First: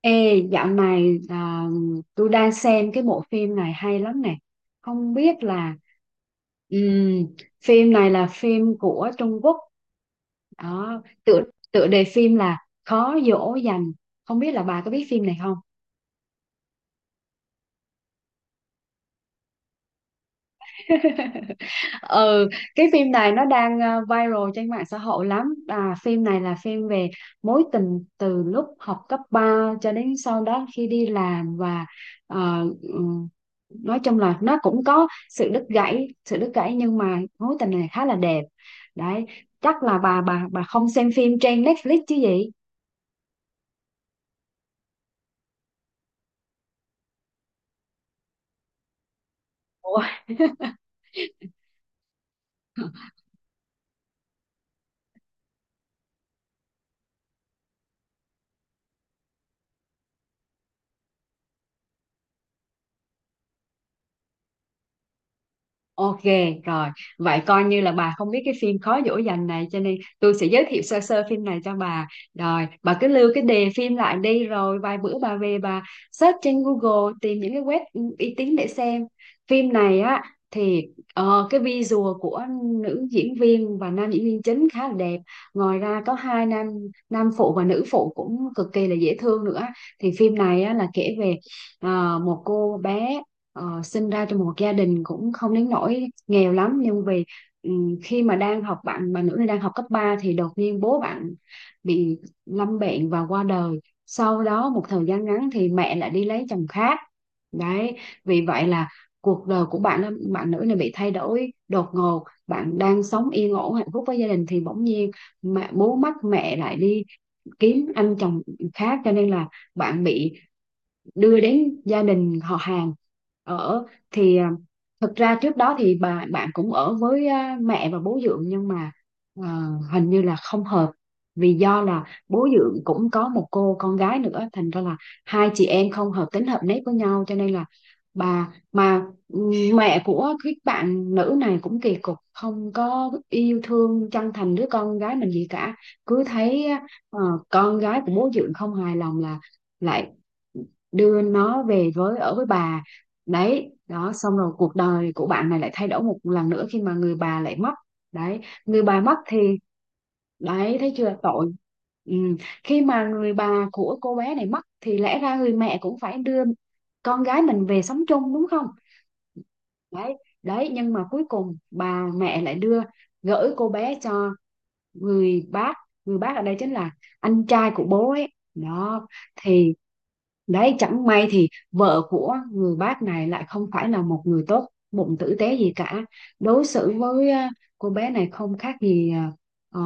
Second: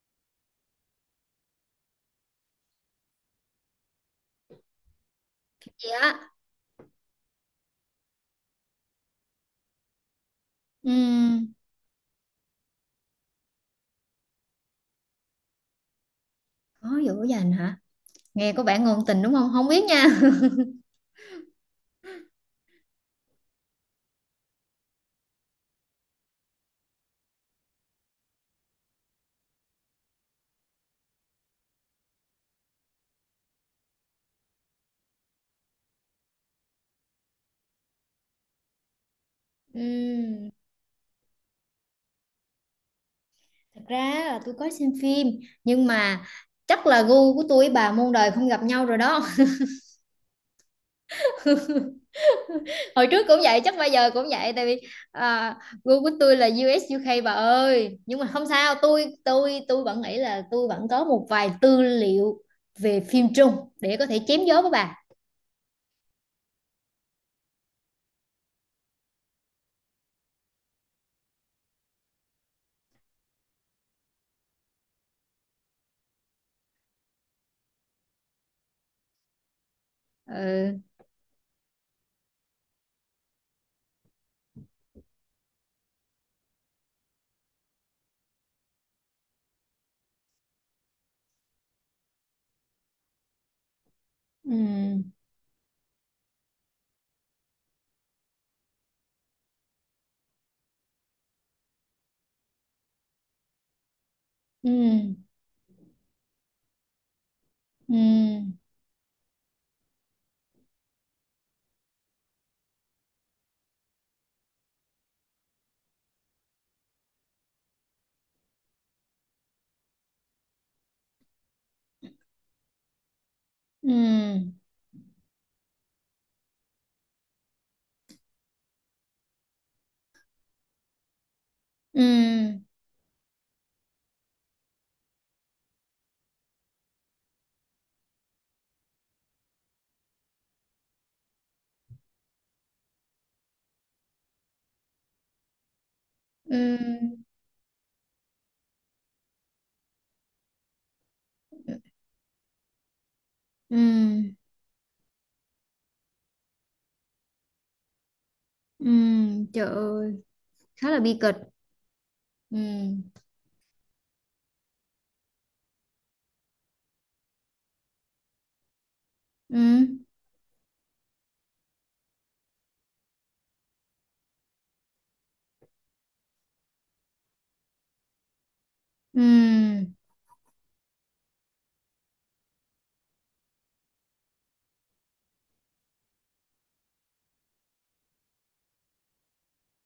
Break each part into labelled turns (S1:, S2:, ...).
S1: Ê, dạo này tôi đang xem cái bộ phim này hay lắm nè. Không biết là
S2: Dạ.
S1: ừm, phim này là phim của Trung Quốc. Đó, tựa
S2: Ừm,
S1: tựa đề phim là Khó dỗ dành. Không biết là bà có biết phim này không?
S2: Khó dỗ dành hả? Nghe có vẻ ngôn tình đúng không? Không biết nha.
S1: Ừ, cái phim này nó đang viral trên mạng xã hội lắm à, phim này là phim về mối tình từ lúc học cấp 3 cho đến sau đó khi đi làm và ờ, ừm, nói chung là nó cũng có sự đứt gãy nhưng mà mối tình này khá là đẹp đấy. Chắc là bà bà
S2: Ừm,
S1: bà không xem phim trên Netflix chứ gì.
S2: Thật ra là tôi có xem phim nhưng mà chắc là gu của tôi với bà muôn đời không gặp nhau rồi đó.
S1: Ủa?
S2: Hồi trước cũng vậy, chắc bây giờ cũng vậy tại vì à, gu của tôi là U.S. u UK bà ơi. Nhưng mà không sao, tôi vẫn nghĩ là tôi vẫn có một vài tư liệu về phim Trung để có thể chém gió với bà.
S1: Ok rồi, vậy coi như là bà không biết cái phim Khó dỗ dành này cho nên tôi sẽ giới thiệu sơ sơ phim này cho bà. Rồi, bà cứ lưu cái đề phim lại đi rồi vài bữa bà về bà search trên Google tìm những cái web uy tín để xem. Phim này á
S2: Ừ.
S1: thì cái visual của nữ diễn viên và nam diễn viên chính khá là đẹp. Ngoài ra có hai nam nam phụ và nữ phụ cũng cực kỳ là dễ thương nữa. Thì phim này á là kể về một cô bé sinh ra trong một gia đình
S2: Ừ,
S1: cũng không đến nỗi nghèo lắm nhưng vì khi mà đang học bạn bạn nữ này đang học cấp 3 thì đột nhiên bố bạn bị lâm bệnh và qua đời. Sau đó một thời
S2: ừ,
S1: gian ngắn thì mẹ lại đi lấy chồng khác
S2: ừ,
S1: đấy. Vì vậy là cuộc đời của bạn bạn nữ này bị thay đổi đột ngột, bạn đang sống yên ổn hạnh phúc với gia đình thì bỗng nhiên mẹ bố mất, mẹ lại đi kiếm anh chồng khác cho nên là bạn bị đưa đến gia đình họ hàng ở. Thì
S2: ừm,
S1: thật ra trước đó thì bà bạn cũng ở với mẹ và bố dượng nhưng mà à, hình như là không hợp, vì do là bố
S2: ừm.
S1: dượng cũng có một cô con gái nữa thành ra là hai chị em không hợp tính hợp nét với nhau cho nên là bà mà mẹ của cái bạn nữ này cũng kỳ cục, không có yêu thương chân thành đứa con gái mình gì cả, cứ
S2: Ừ,
S1: thấy ờ, con gái của bố dượng không hài lòng là lại đưa nó về với ở với bà đấy. Đó
S2: ừ,
S1: xong rồi cuộc đời của bạn này lại thay đổi một lần nữa khi mà người bà lại mất đấy. Người
S2: ừ,
S1: bà mất thì
S2: trời ơi,
S1: đấy,
S2: khá
S1: thấy
S2: là
S1: chưa
S2: bi kịch.
S1: tội. Ừ. Khi
S2: Ừ,
S1: mà người bà của cô bé này mất thì lẽ ra người mẹ cũng phải đưa con gái mình về sống chung đúng không,
S2: ừ,
S1: đấy, đấy, nhưng mà cuối cùng bà mẹ lại đưa gửi cô bé cho người bác người bác ở đây chính là anh trai của bố ấy đó.
S2: ừ,
S1: Thì đấy, chẳng may thì vợ của người bác này lại không phải là một người tốt bụng tử tế gì cả. Đối xử với cô bé này không khác gì ờ,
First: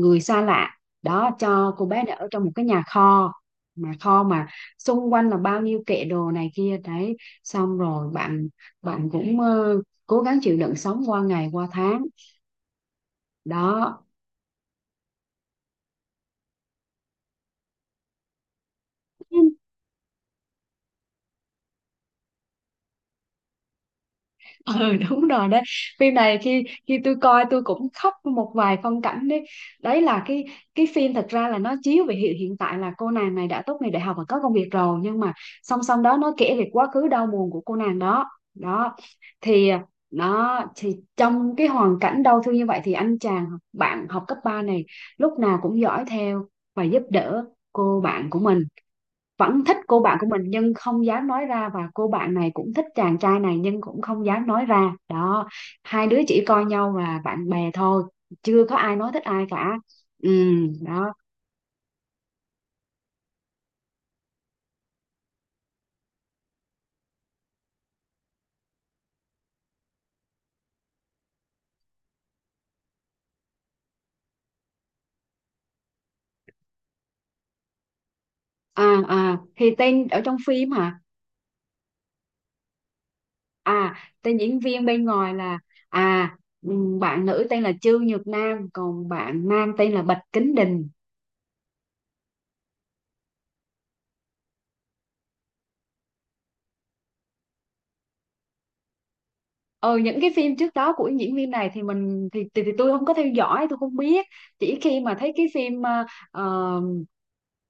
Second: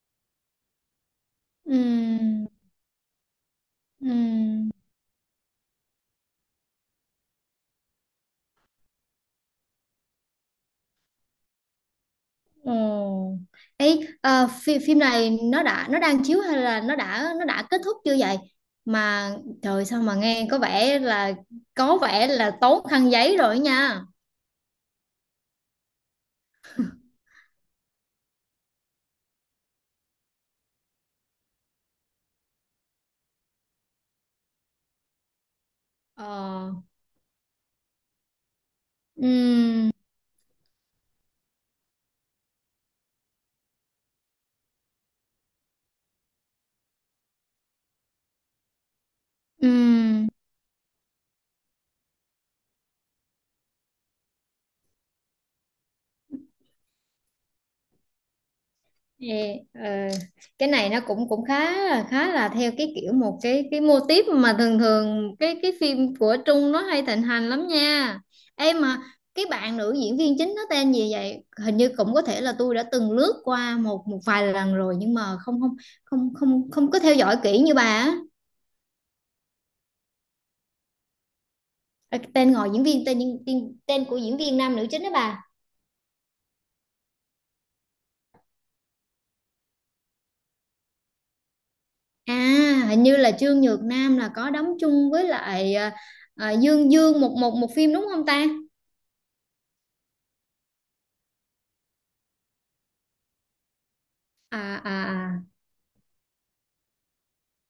S1: người xa lạ. Đó, cho cô bé này ở trong
S2: ừ,
S1: một cái nhà kho. Mà
S2: ừ,
S1: kho mà xung quanh là bao nhiêu kệ đồ này kia. Đấy, xong rồi bạn bạn cũng cố gắng chịu đựng sống qua ngày qua tháng.
S2: ồ. Ấy,
S1: Đó.
S2: phim này nó đã nó đang chiếu hay là nó đã kết thúc chưa vậy? Mà trời sao mà nghe có vẻ là tốn khăn giấy rồi nha.
S1: Ừ đúng rồi đấy, phim này khi khi tôi coi tôi cũng khóc một vài phân cảnh đấy. Đấy là cái phim, thật ra là nó chiếu về hiện hiện tại là cô nàng này đã tốt nghiệp đại học và có công việc rồi nhưng mà song song đó nó kể về
S2: Ờ,
S1: quá khứ đau buồn của cô nàng đó. Đó thì
S2: ừ,
S1: nó thì trong cái hoàn cảnh đau thương như vậy thì anh chàng bạn học cấp 3 này lúc nào cũng dõi theo và giúp đỡ cô bạn của mình, vẫn
S2: ừ.
S1: thích cô bạn của mình nhưng không dám nói ra, và cô bạn này cũng thích chàng trai này nhưng cũng không dám nói ra đó. Hai đứa chỉ coi nhau là bạn bè thôi, chưa có ai nói thích ai
S2: Ê,
S1: cả. Ừ,
S2: cái này nó
S1: đó.
S2: cũng cũng khá là theo cái kiểu một cái mô típ mà thường thường cái phim của Trung nó hay thịnh hành lắm nha em mà cái bạn nữ diễn viên chính nó tên gì vậy, hình như cũng có thể là tôi đã từng lướt qua một một vài lần rồi nhưng mà không không không không không có theo dõi kỹ như bà á.
S1: À, thì tên ở trong phim hả.
S2: Ờ, tên ngồi diễn viên tên,
S1: À,
S2: tên của
S1: tên
S2: diễn viên
S1: diễn
S2: nam
S1: viên
S2: nữ chính
S1: bên
S2: đó
S1: ngoài
S2: bà.
S1: là à bạn nữ tên là Trương Nhược Nam, còn bạn nam tên là Bạch Kính Đình.
S2: À, hình như là Trương Nhược Nam là có đóng chung với lại Dương Dương một một một phim đúng không ta?
S1: Ờ những cái phim trước đó của diễn viên này thì mình thì, tôi không có theo dõi, tôi không biết,
S2: à
S1: chỉ
S2: à
S1: khi mà thấy
S2: à
S1: cái phim ờ,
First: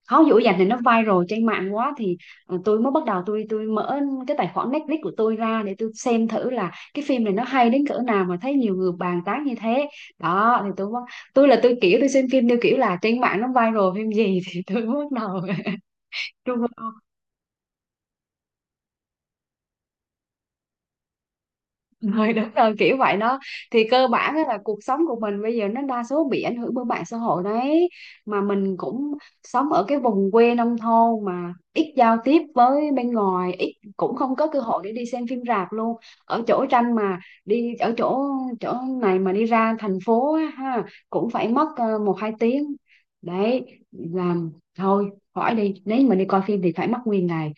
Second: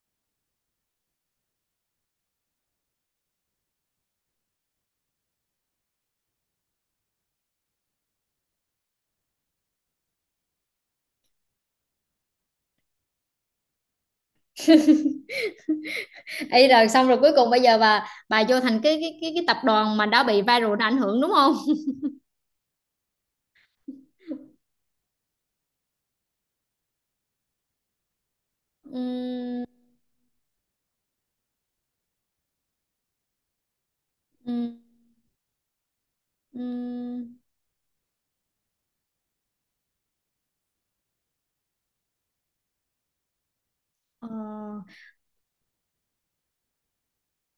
S1: không dữ dành thì nó viral trên mạng quá thì tôi mới bắt đầu, tôi mở cái tài khoản Netflix của tôi ra để tôi xem thử là cái phim này nó hay đến cỡ nào mà thấy nhiều người bàn tán như thế. Đó thì tôi mới- tôi là tôi kiểu tôi xem phim theo kiểu là trên mạng nó viral phim gì thì tôi bắt đầu tôi.
S2: Ấy rồi xong rồi cuối cùng bây giờ bà vô thành cái tập đoàn mà đã bị viral nó ảnh hưởng đúng không?
S1: Rồi đúng rồi kiểu vậy đó. Thì cơ bản á là cuộc sống của mình bây giờ nó đa số bị ảnh hưởng bởi mạng xã hội đấy, mà mình cũng
S2: Ừ,
S1: sống ở cái vùng quê nông thôn mà ít giao tiếp với bên ngoài ít, cũng không có
S2: ừ,
S1: cơ hội để đi xem phim rạp luôn. Ở chỗ tranh mà
S2: ừ.
S1: đi, ở chỗ chỗ này mà đi ra thành phố á, ha, cũng phải mất một hai tiếng đấy.
S2: Ờ,
S1: Làm thôi, hỏi đi, nếu mà đi coi phim thì phải mất nguyên ngày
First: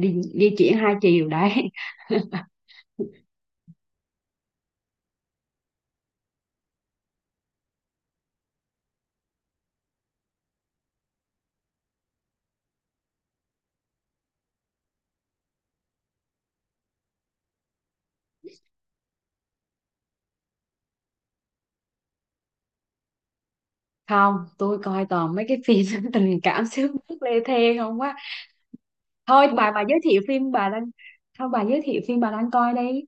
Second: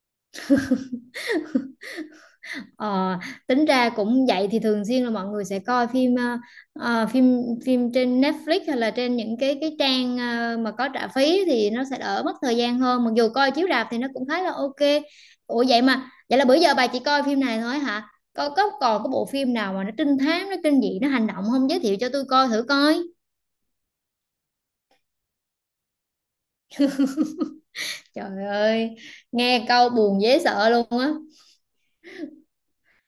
S1: đi di chuyển hai chiều đấy.
S2: ờ, tính ra cũng vậy thì thường xuyên là mọi người sẽ coi phim phim phim trên Netflix hay là trên những cái trang mà có trả phí thì nó sẽ đỡ mất thời gian hơn, mặc dù coi chiếu rạp thì nó cũng khá là ok. Ủa vậy mà vậy là bữa giờ bà chỉ coi phim này thôi hả? Có còn có bộ phim nào mà nó trinh thám, nó kinh dị, nó hành động không, giới thiệu cho tôi coi thử coi.
S1: Không, tôi coi toàn mấy cái phim tình cảm sướt mướt lê thê không quá.
S2: Trời ơi,
S1: Thôi
S2: nghe
S1: bà
S2: câu
S1: giới thiệu
S2: buồn dễ
S1: phim bà
S2: sợ
S1: đang,
S2: luôn á.
S1: thôi bà giới thiệu phim bà đang coi đi.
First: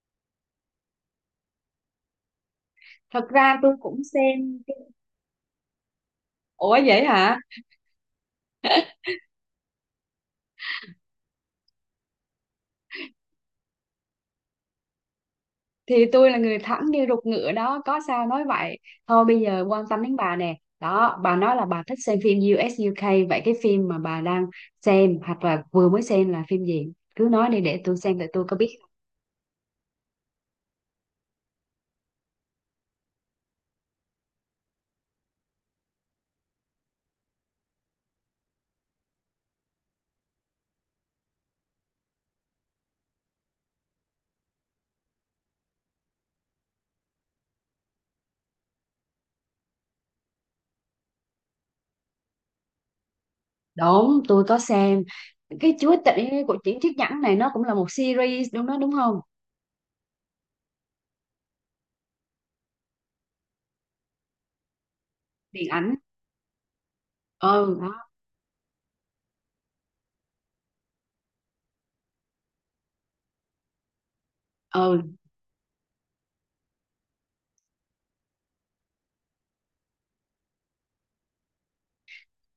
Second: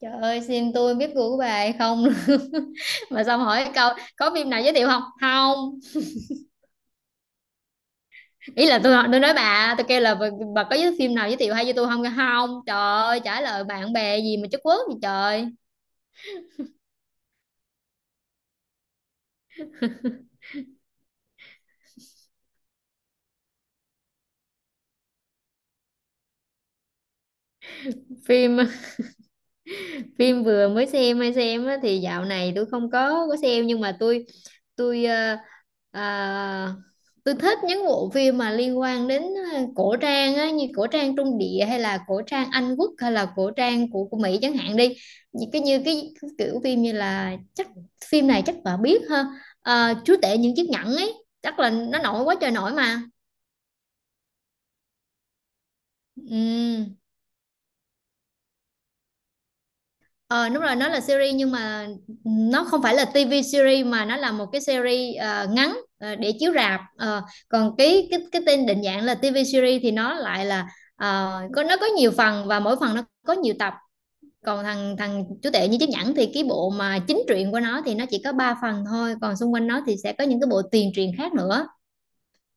S2: Trời ơi, xin tôi biết gu của bà hay không? Mà
S1: Thật
S2: xong
S1: ra
S2: hỏi
S1: tôi
S2: câu
S1: cũng
S2: có phim
S1: xem.
S2: nào giới thiệu không? Không.
S1: Ủa vậy hả.
S2: Ý là tôi nói bà, tôi kêu là bà có giới phim nào giới thiệu hay cho tôi không? Không. Trời ơi, trả lời bạn bè gì mà chất quốc gì trời.
S1: Thì tôi là người thẳng như ruột ngựa đó, có sao nói vậy. Thôi bây giờ quan tâm đến bà nè. Đó, bà nói là bà thích xem phim U.S. u UK, vậy cái phim mà bà đang xem hoặc là vừa mới xem là phim gì cứ nói đi để tôi xem, để tôi có
S2: Phim
S1: biết.
S2: Phim vừa mới xem hay xem á, thì dạo này tôi không có xem, nhưng mà tôi ờ, tôi thích những bộ phim mà liên quan đến cổ trang á, như cổ trang Trung Địa hay là cổ trang Anh Quốc hay là cổ trang của Mỹ chẳng hạn đi, như cái kiểu phim như là chắc phim này chắc bà biết ha. Ờ, Chúa tể những chiếc nhẫn ấy, chắc là nó nổi quá trời nổi mà.
S1: Đúng, tôi có xem cái Chúa Tể của Triển Chiếc
S2: Ừ.
S1: Nhẫn này, nó cũng là một series đúng đó đúng không?
S2: Ờ đúng rồi, nó là series nhưng mà nó không phải là TV series, mà nó là một cái series
S1: Điện
S2: ngắn
S1: ảnh.
S2: để chiếu rạp. Ờ, còn
S1: Ừ, đó.
S2: cái tên định dạng là TV series thì nó lại là có nó có nhiều phần, và mỗi phần nó có nhiều tập. Còn thằng
S1: Ừ,
S2: thằng chú tệ như chiếc nhẫn thì cái bộ mà chính truyện của nó thì nó chỉ có 3 phần thôi, còn xung quanh nó thì sẽ có những cái bộ tiền truyện khác nữa.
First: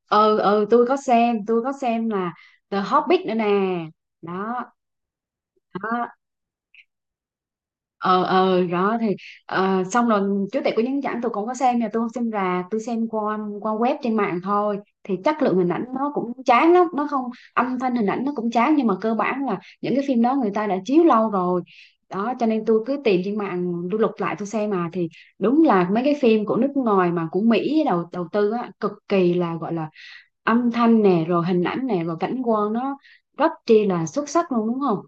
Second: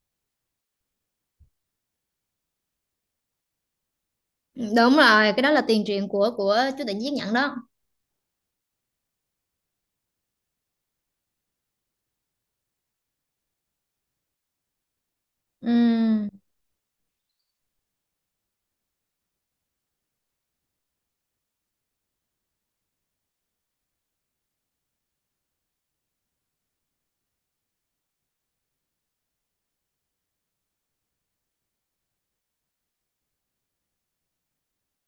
S1: ừ, tôi có xem là The Hobbit nữa nè.
S2: Ừ,
S1: Đó,
S2: đúng rồi, cái đó là tiền
S1: đó.
S2: truyện của chú tệ như chiếc nhẫn đó.
S1: Ờ Đó thì xong rồi chú tể của những ảnh tôi cũng có xem nha, tôi không xem rạp, tôi xem qua qua web trên mạng thôi thì chất lượng hình ảnh nó
S2: Ừ.
S1: cũng chán lắm, nó không, âm thanh hình ảnh nó cũng chán nhưng mà cơ bản là những cái phim đó người ta đã chiếu lâu rồi. Đó cho nên tôi cứ tìm trên mạng tôi lục lại tôi xem mà thì đúng là mấy cái phim của nước ngoài mà của Mỹ đầu đầu tư á, cực kỳ là gọi là âm thanh nè, rồi hình ảnh nè, rồi cảnh quan nó rất chi là xuất sắc luôn đúng không.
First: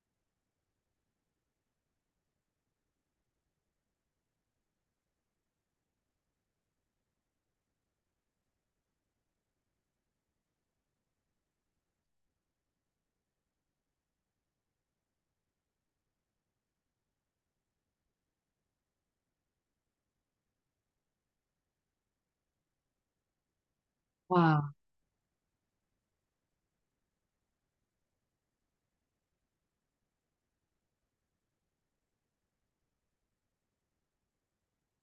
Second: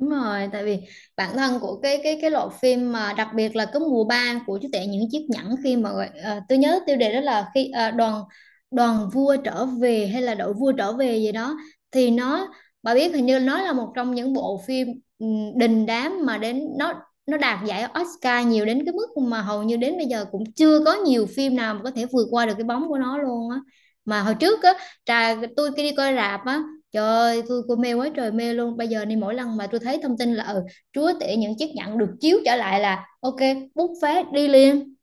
S2: Đúng rồi, tại vì bản thân của cái loại phim, mà đặc biệt là cái mùa 3 của chú tể những chiếc nhẫn khi mà gọi- tôi nhớ tiêu đề đó là khi đoàn đoàn vua trở về hay là đội vua trở về gì đó, thì nó, bà biết hình như nó là một trong những bộ phim đình đám mà đến nó đạt giải Oscar nhiều đến cái mức mà hầu như đến bây giờ cũng chưa có nhiều phim nào mà có thể vượt qua được cái bóng của nó luôn á. Mà hồi trước á,
S1: Wow.
S2: trà tôi khi đi coi rạp á, trời ơi, tôi cô mê quá trời mê luôn. Bây giờ này mỗi lần mà tôi thấy thông tin là ừ, chúa tể những chiếc nhẫn được chiếu trở lại là ok, bút phát đi liền.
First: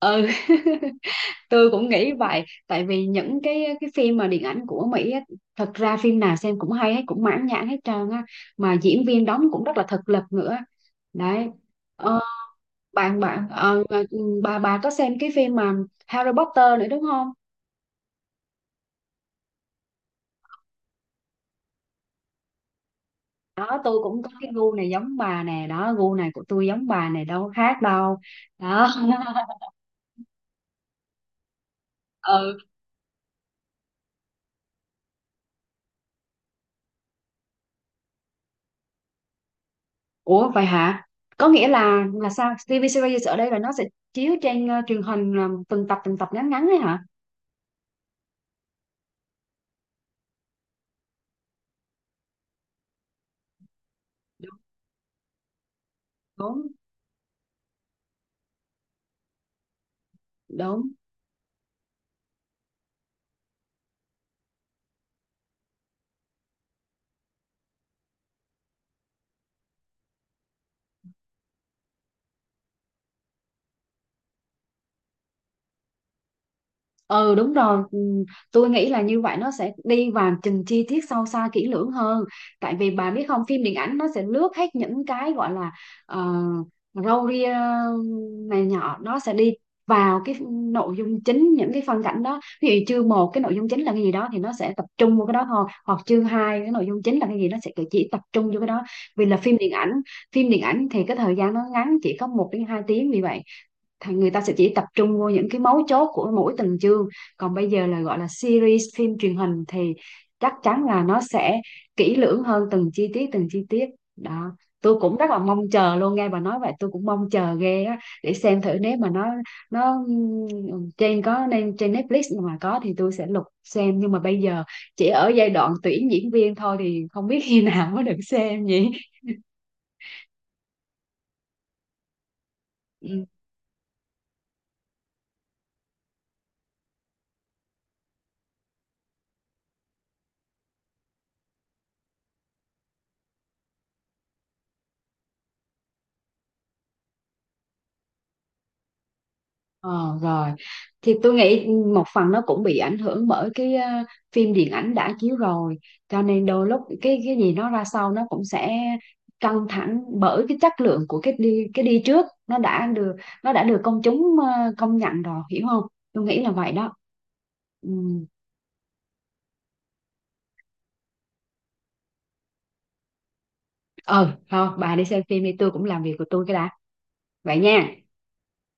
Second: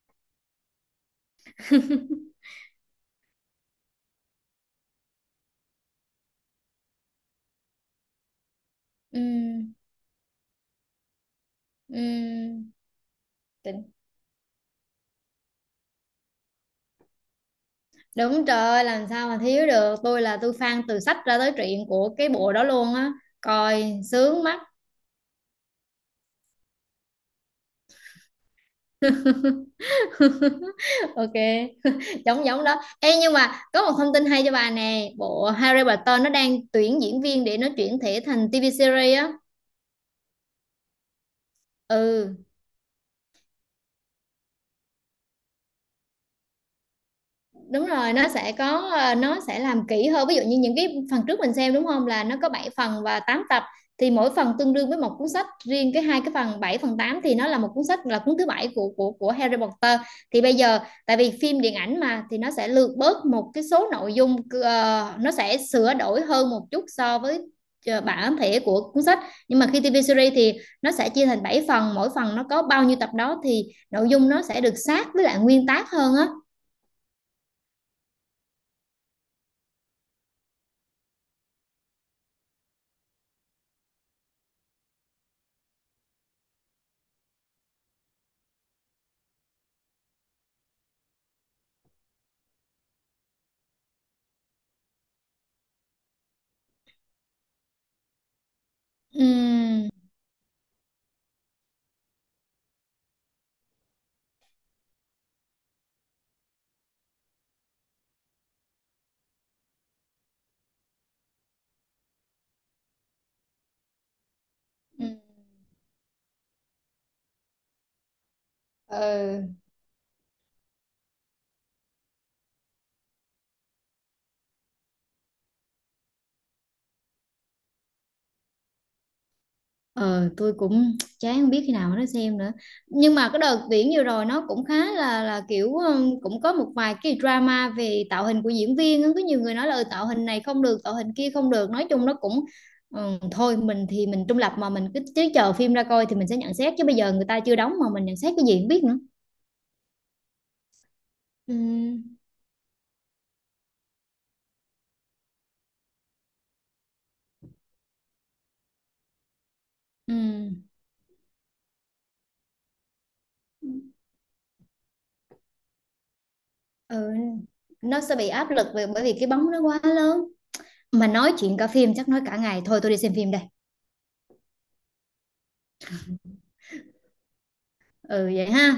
S1: Ừ tôi cũng nghĩ vậy, tại vì những cái phim mà điện ảnh của Mỹ á, thật ra phim nào xem cũng hay hết, cũng mãn nhãn hết trơn á, mà diễn
S2: Ừ,
S1: viên đóng cũng rất là thực lực nữa đấy. ờ,
S2: ừ,
S1: bạn bạn
S2: tỉnh.
S1: Bà có xem cái phim mà Harry Potter nữa đúng không.
S2: Đúng, trời ơi, làm sao mà thiếu được. Tôi là tôi fan từ sách ra tới truyện của cái bộ đó luôn á.
S1: Đó tôi
S2: Coi
S1: cũng có
S2: sướng
S1: cái
S2: mắt.
S1: gu này giống bà nè, đó gu này của tôi giống bà này đâu khác đâu đó.
S2: Ok, giống
S1: Ừ.
S2: giống đó. Ê nhưng mà có một thông tin hay cho bà nè, bộ Harry Potter nó đang tuyển diễn viên để nó chuyển thể thành TV series á.
S1: Ủa vậy hả, có nghĩa là
S2: Ừ.
S1: sao, TV series ở đây là nó sẽ chiếu trên truyền hình từng tập ngắn ngắn đấy hả.
S2: Đúng rồi, nó sẽ có nó sẽ làm kỹ hơn. Ví dụ như những cái phần trước mình xem đúng không, là nó có 7 phần và 8 tập, thì mỗi phần tương đương với một cuốn sách, riêng cái hai cái phần
S1: Đúng,
S2: 7 phần 8 thì nó là một cuốn sách, là cuốn thứ bảy của của Harry Potter. Thì bây giờ
S1: đúng.
S2: tại vì phim điện ảnh mà thì nó sẽ lược bớt một cái số nội dung, nó sẽ sửa đổi hơn một chút so với bản thể của cuốn sách. Nhưng mà khi TV series thì nó sẽ chia thành 7 phần, mỗi phần nó có bao nhiêu tập đó thì nội dung nó sẽ được sát với lại nguyên tác hơn á.
S1: Ừ đúng rồi. Ừ, tôi nghĩ là như vậy nó sẽ đi vào từng chi tiết sâu xa kỹ lưỡng hơn. Tại vì bà biết không, phim điện ảnh nó sẽ lướt hết những cái gọi là uh, râu ria này nhỏ, nó sẽ đi vào cái nội dung chính, những cái phân cảnh đó ví dụ chương một cái nội dung chính là cái gì đó thì nó sẽ tập trung vào cái đó thôi, hoặc chương hai cái nội dung chính là cái gì nó sẽ chỉ tập trung vô cái đó. Vì là phim điện
S2: Ừm.
S1: ảnh, phim điện ảnh thì cái thời gian nó ngắn, chỉ có một đến hai tiếng vì vậy thì người ta sẽ chỉ tập trung vô những cái mấu chốt của mỗi từng chương, còn bây giờ là gọi là series phim truyền hình thì chắc chắn là nó sẽ kỹ lưỡng hơn từng chi tiết đó. Tôi
S2: Ừ.
S1: cũng rất là mong chờ luôn, nghe bà nói vậy tôi cũng mong chờ ghê á, để xem thử nếu mà
S2: Ừ.
S1: nó trên có nên trên Netflix mà có thì tôi sẽ lục xem, nhưng mà bây giờ chỉ ở giai đoạn tuyển diễn viên thôi thì không biết khi nào mới được xem nhỉ.
S2: Ờ, tôi cũng chán không biết khi nào mà nó xem nữa. Nhưng
S1: Ừ.
S2: mà cái đợt Viễn vừa rồi nó cũng khá là kiểu cũng có một vài cái drama về tạo hình của diễn viên á. Có nhiều người nói là "Ừ, tạo hình này không được, tạo hình kia không được". Nói chung nó cũng thôi, mình thì mình trung lập mà mình cứ chờ phim ra coi thì mình sẽ nhận xét, chứ bây giờ người ta chưa đóng mà mình nhận xét cái gì không biết nữa.
S1: Ờ, rồi thì tôi
S2: Ừ.
S1: nghĩ một phần nó cũng bị ảnh hưởng bởi cái phim điện ảnh đã chiếu rồi cho nên đôi lúc cái gì nó ra sau nó cũng sẽ căng thẳng bởi
S2: Ừ,
S1: cái chất lượng của cái đi trước, nó đã được công chúng công nhận rồi hiểu không, tôi nghĩ là vậy đó.
S2: ừ,
S1: Ừ.
S2: nó sẽ bị áp lực về bởi vì cái bóng nó quá lớn. Mà nói chuyện cả phim chắc nói cả ngày, thôi tôi đi xem phim đây.
S1: Ờ thôi bà đi xem phim đi, tôi cũng làm việc của tôi cái đã, vậy nha.
S2: Ừ vậy ha.